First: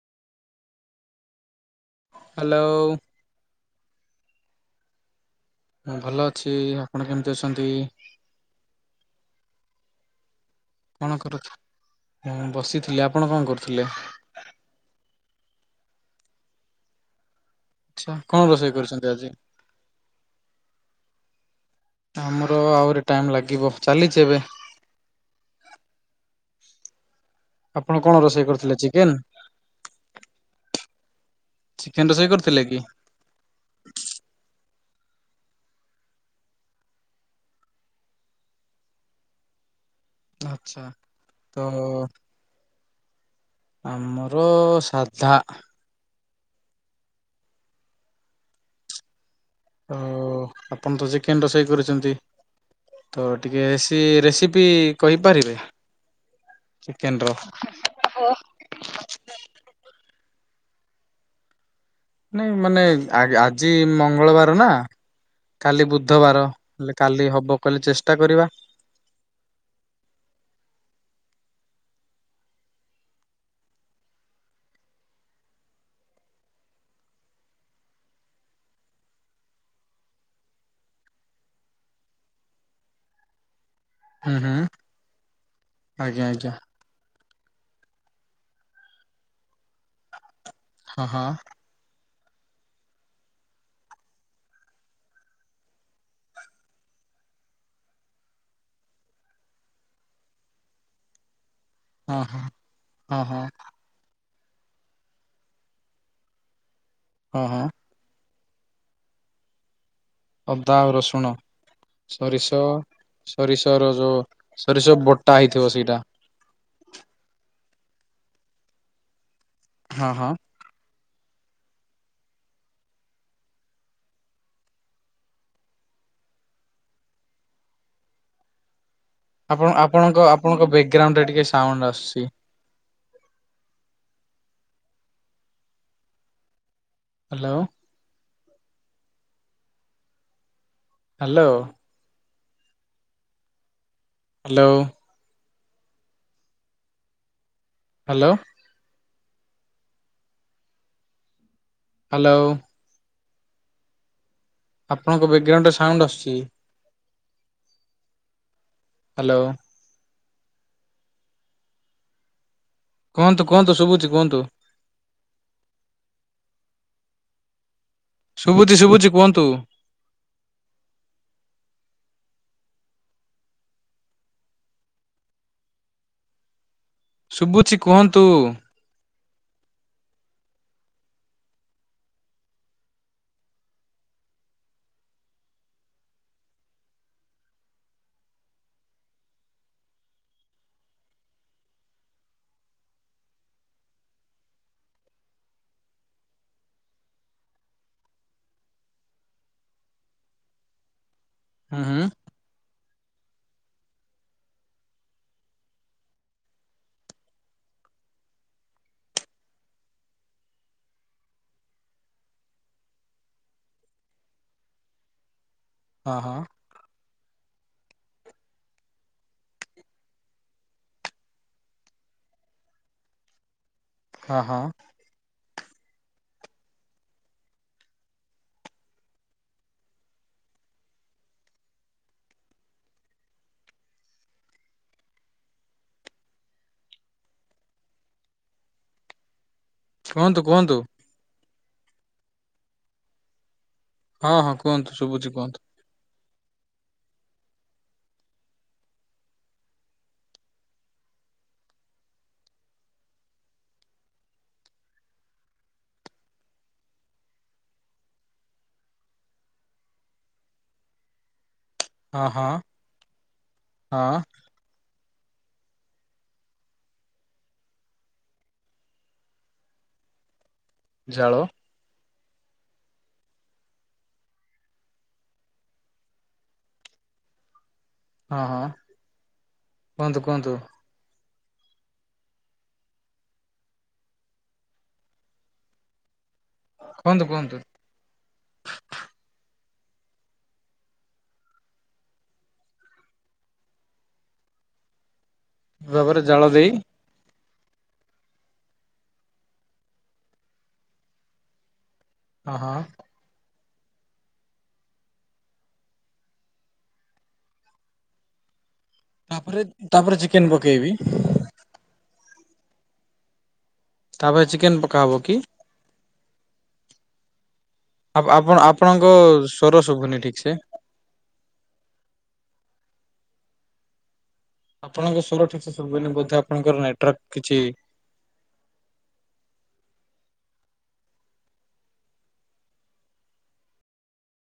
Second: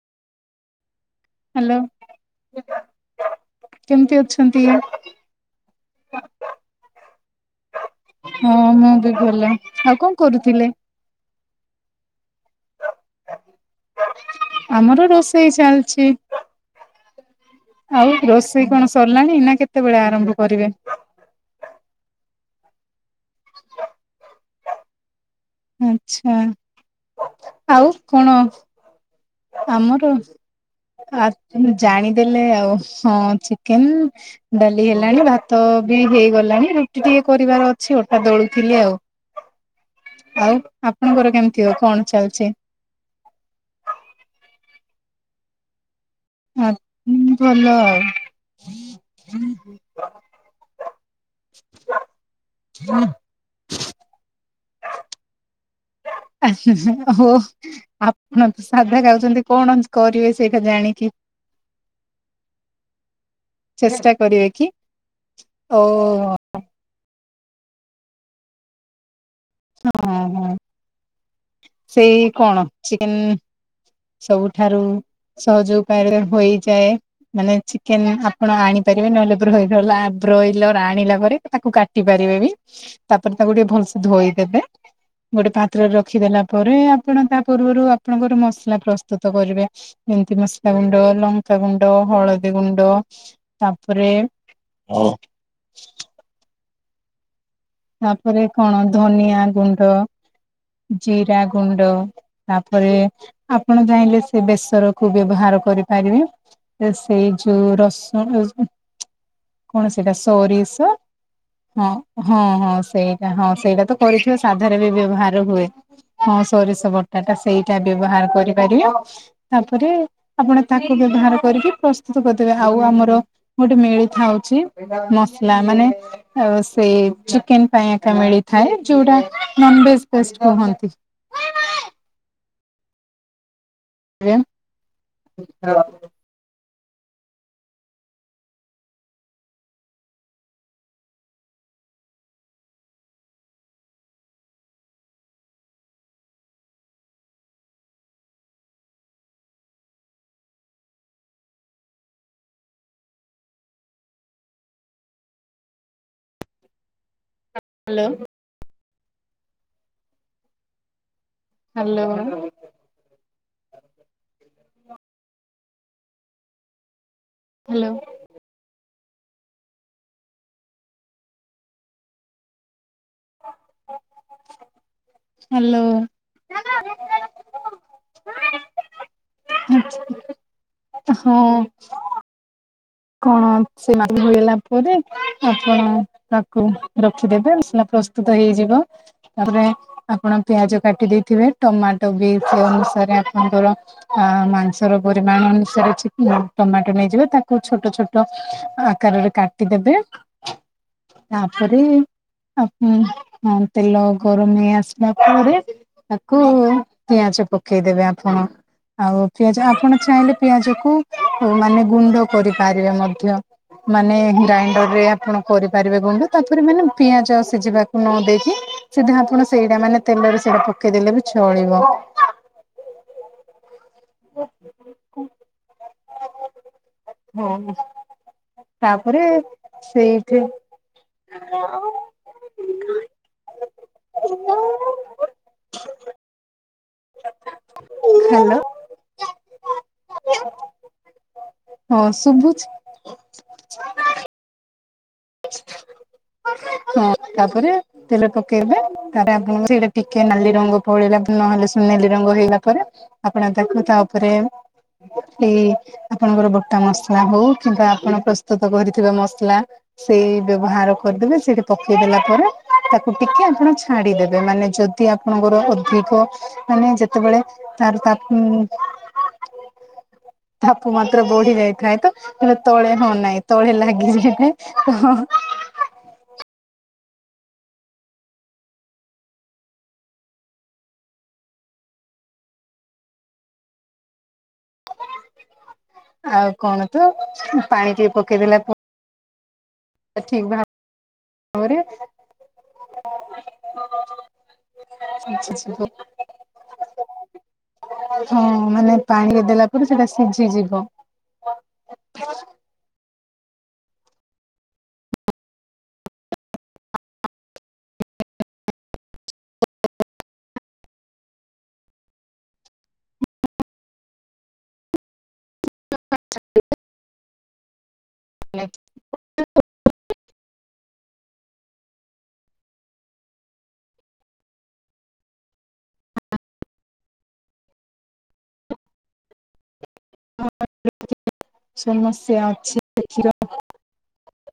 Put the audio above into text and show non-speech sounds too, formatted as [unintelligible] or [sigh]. Hello hello କେମତି ଅଛନ୍ତି? ମୁଁ ଭଲ ଅଛି ଆପଣ କେମତି ଅଛନ୍ତି? ହଁ ମୁଁ ବି ଭଲ। ଆଉ କଣ କରୁଥିଲେ। କଣ କରୁ ମୁଁ ବସିଥିଲି ଆପଣ କଁ କରୁଥୁଲେ? ଏଇ ଚାଲଚି। ଆଉ ଆଚ୍ଛା ରୋଷେଇ କଣ କରିଛନ୍ତି ଆଜି? ସରିଲାଣି ନାଁ କେତେବେଳେ ଆରମ୍ଭ କରିବେ? ର ଆହୁରି ଟାଇମ୍ ଲାଗିବ ଚାଲିଚି ଏବେ। ଆଚ୍ଛା। ଆପଣ କଣ ରୋଷେଇ କରିଥିଲେ ଚିକେନ୍? ଆମର ଆ ଏନ୍ ଚିକେନ ରୋଷେଇ ଜାଣିଦେଲେ କରିଥିଲେ ଆଉ କି ହଁ ଚିକେନ୍ ଡେ ବି ହେଲାଣି ଭାତ ବି ହେଇଗଲାଣି ରୁଟି ଟିକେ କରିବାର ଅଛି ଅଟା ଦଳୁଥିଲି ଆଉ। ଆଉ ଆଚ୍ଛା ଆପଣଙ୍କର ତ କେମତି ଅ କଣ ଚାଲଚି? ଆମର ସାଧା। ଆ ଉଁ ଭଲ ଆଉ। ଓ ଆପଣ ତ ଚିକେନ୍ ରୋଷେଇ କରିଚନ୍ତି। ତ ଟିକେ ସେ ରେସିପି କହିପାରିବେ? ଚିକେନ ହୋ ର ଆପଣ ତ ସାଧା ଖାଉଛନ୍ତି କଣ କରିବେ? ସେଇକା ଜାଣିିକି? ନାଇଁ ମାନେ ଆ ଆଜି ଚେଷ୍ଟା କରିବେ ମଙ୍ଗଳବାର କି ନାଁ‌ ଓ କାଲି ବୁଧବାର ହେଲେ କାଲି ହବ କହିଲେ ଚେଷ୍ଟା କରିବା। ହଁ ହଁ ହଁ ସେଇ କଣ ଚିକେନ୍ ସବୁଠାରୁ ସହଜ ଉପାୟରେ ହୋଇଯାଏ। ମାନେ ଚିକେନ୍ ଆପଣ ଆଣିପାରିବେ ନହେଲେ ବ୍ରଏଲଲା ବ୍ରଏଲର୍ ଆଣିଲା ପରେ ତାକୁ କାଟି ପାରି ଇବେ ବି ତାପରେ ତାକୁ ଟିକେ ଭଲସେ ହୁଁ ହୁଁ। ଦେବେ ଗୋଟେ ପାତ୍ରରେ ଆଜ୍ଞା ରଖିଦେଲା ଆଜ୍ଞା ପରେ ଆପଣ ତା ପୂର୍ବରୁ ଆପଣଙ୍କର ମସଲା ପ୍ରସ୍ତୁତ କରିବେ ଯେମତି ମସଲା ହଁ ଗୁଣ୍ଡ, ହଁ ଲଙ୍କାଗୁଣ୍ଡ, ହଳ ଦୀ ଗୁଣ୍ଡ ତାପରେ ତାପରେ କଣ ଧନିଆ ଗୁଣ୍ଡ, ଜିରା ଗୁଣ୍ଡ ହଁ ହଁ ତାପରେ ହଁ ହଁ ଆପଣ ଚାହିଁଲେ ସେ ବେସରକୁ ବ୍ୟବହାର କରିପାରିବେ। ସେଇ ହଁ ହଁ ଯୋଉ ରସୁଣଜୁ କଣ ସେଟା? ଅଦା ଆଉ ସୋରିଷ! ରସୁଣ ହଁ, ହଁ ସୋରିଷ ହଁ ସେଇଟା ହଁ ସୋରିଷର ସେଇଟା ତ ଯୋଉ କରିଥିବ, ସାଧାରେ ସୋରିଷ ବି ବଟା ବ୍ୟବହାର ହେଇଥିବ ହୁଏ। ସେଇଟା ହଁ, ସୋରିଷ ବଟା ଟା ସେଇଟା ବ୍ୟବହାର କରିପାରିବେ। ତା'ପରେ ହଁ ହଁ ଆପଣ ତାକୁ ବ୍ୟବହାର କରିକି ପ୍ରସ୍ତୁତ କରିଦେବେ। ଆଉ ଆମର ଗୋଟେ ମିଳିଥାଉଛି, ମସଲା ମାନେ ଆଉ, ସେ ଚିକେନ ପାଇଁ ଏକା ମିଳିଥାଏ। ଯୋଉଟା, ଆପଣ ନନ୍ ଭେଜ୍ ଆପଣଙ୍କ ପେଷ୍ଟ ଆପଣଙ୍କ କହନ୍ତି। ବ୍ୟାକଗ୍ରାଉଣ୍ଡରେ ଟିକେ ସାଉଣ୍ଡ ଆସୁଛି ଆୟାଁ [inaudible] hello! Hello! Hello! Hello! Hello! ଆପଣଙ୍କ, ବ୍ୟାଗ୍ ଗ୍ରାଉଣ୍ଡରେ ସାଉଣ୍ଡ ଆସୁଛି। ହାଲୋ! ହାଲୋ! ହାଲୋଓ! କୁହନ୍ତୁ, କୁହନ୍ତୁ, ଶୁଭୁଛି କୁହନ୍ତୁ। ହାଲୋ! ଶୁଭୁଜିି ଶୁଭୁଜିି କୁହନ୍ତୁ। ହାଲୋ! ଶୁଭୁଛି କୁହନ୍ତୁ। ହଁ। କଣ [inaudible] ପରେ ଆପଣ ତାକୁ ରଖିଦେବେ। ଆସିଲା ପ ପ୍ରସ୍ତୁତ ହେଇଯିବ। ତା'ପରେ ଆପଣ ପିଆଜ କାଟି ଦେଇଥିବେ। ଟମାଟୋ ବି ସେମ୍ ସ ଥରେ, ଆପଣଙ୍କର ଅ ମାଂସର ପରିମାଣ ଅନୁସାରେ ଚି ଟମାଟୋ ନେଇଯିବେ। ତାକୁ ଛୋଟ, ଛୋଟ ଆକାରରେ କାଟିଦବେ। ତା'ପରେ ହୁଁ ହୁଁ ଆକୁଁ, ହଁ ତେଲ ଗରମ ହେଇ ଆସିଲା ପରେ ତାକୁ-ଉ ପିଆଜ ପକେଇ ଦେବେ ଆପଣ। ଆଉ ପିଆଜ ଆପଣ ଚାହିଁଲେ, ପିଆଜ କୁ ମାନେ ଗୁଣ୍ଡ କରିପାରିବେ ମଧ୍ୟ। ମାନେ ଗ୍ରାଇଣ୍ଡରରେ ଆପଣ କରିପାରିବେ ହଁ ଗୁଣ୍ଡ। ହଁ ତା'ପରେ ମାନେ ପିଆଜ ସିଝିବାକୁ ନ ଦେଇକି! ସିଧା ଆପଣ ସେଇଟା, ମାନେ ତେଲରେ ସେଇଟା, ପକେଇଦେଲେ ବି ଛଳିବ। [inaudible] ହଁ ହଁ, [inaudible] ହଉ, ତା'ପରେ ସେଇଠେ [inaudible] [inaudible] ହାଲୋ! କୁହନ୍ତୁ, କୁହନ୍ତୁ। ହଁ, ଶୁଭୁଛି? ହଁ ହଁ, କୁହନ୍ତୁ। ଶୁଭୁଛି କୁହନ୍ତୁ ହଁ ତା'ପରେ ତେଲ ପକେଇବେ, ତାରେ ଆପଣଙ୍କୁ ସେଇଟା ଟିକେ ନାଲି ରଙ୍ଗ ପଳେଇଲା ନହେଲେ, ସୁନେଲି ରଙ୍ଗ ହେଲା ପରେ ଆପଣ ତାକୁ ତା'ଉପରେ ଏଇ ଆପଣଙ୍କର ବଟା ମସଲା ହଉ କିମ୍ବା ଆପଣ ପ୍ରସ୍ତୁତ କରିଥିବା ମସଲା ସେଇ ବ୍ୟବହାର କରିଦେବେ। ସେଇଠେ ପକେଇଦେଲା ହଁ ପରେ ହଁ ତାକୁ ଟିକେ ଆପଣ ହଁ ଛାଡିଦେବେ। ମାନେ ଯଦ୍ ଯଦି ଆପଣଙ୍କର ଅଧିକ, ମାନେ ଯେତେବେଳେ ତାର ତାପ୍ ଉଁ [inaudible] ତାପ ମାତ୍ରା ଜାଳ ବଢି ଯାଇଥାଏ। ତ ତଳେ ହଁ, ନାହିଁ ତଳେ ଲାଗିଯାଇଥାଏ। ହଁ ହଁ। ହଁ ହଁ। କୁହନ୍ତୁ, କୁହନ୍ତୁ। ଆଉ କଣ, ତ କୁହନ୍ତୁ କୁହନ୍ତୁ ପାଣି ଟିକେ ପକେଇେଦେଲା, ପ ଠିକ୍, ଭା-ବରେ। ହ [unintelligible] ଜବର ଜାଳ ଦେଇ ହଁ, ମାନେ ପାଣିରେ ଦେଲା ପରେ ସେଟା ସିଝିଯିବ। ହଁ, ହଁ। ତାପରେ, ତାପରେ ଚିକେନ୍ ପକେଇବି? ତାପରେ ଚିକେନ୍ ପକା ହବ କି? ଆପ, ଆପଣ- ଆପଣଙ୍କ ସ୍ଵର ସୁଭୁନି ଠିକ୍ ସେ। ଆପଣଙ୍କ ସ୍ବର ଠିକ୍ ସେ ସୁବୁନି ବୋଧେ ଆପଣଙ୍କର ନେଟୱାର୍କ କିଛି [unintelligible] ମା ସମସ୍ୟା ଅଛି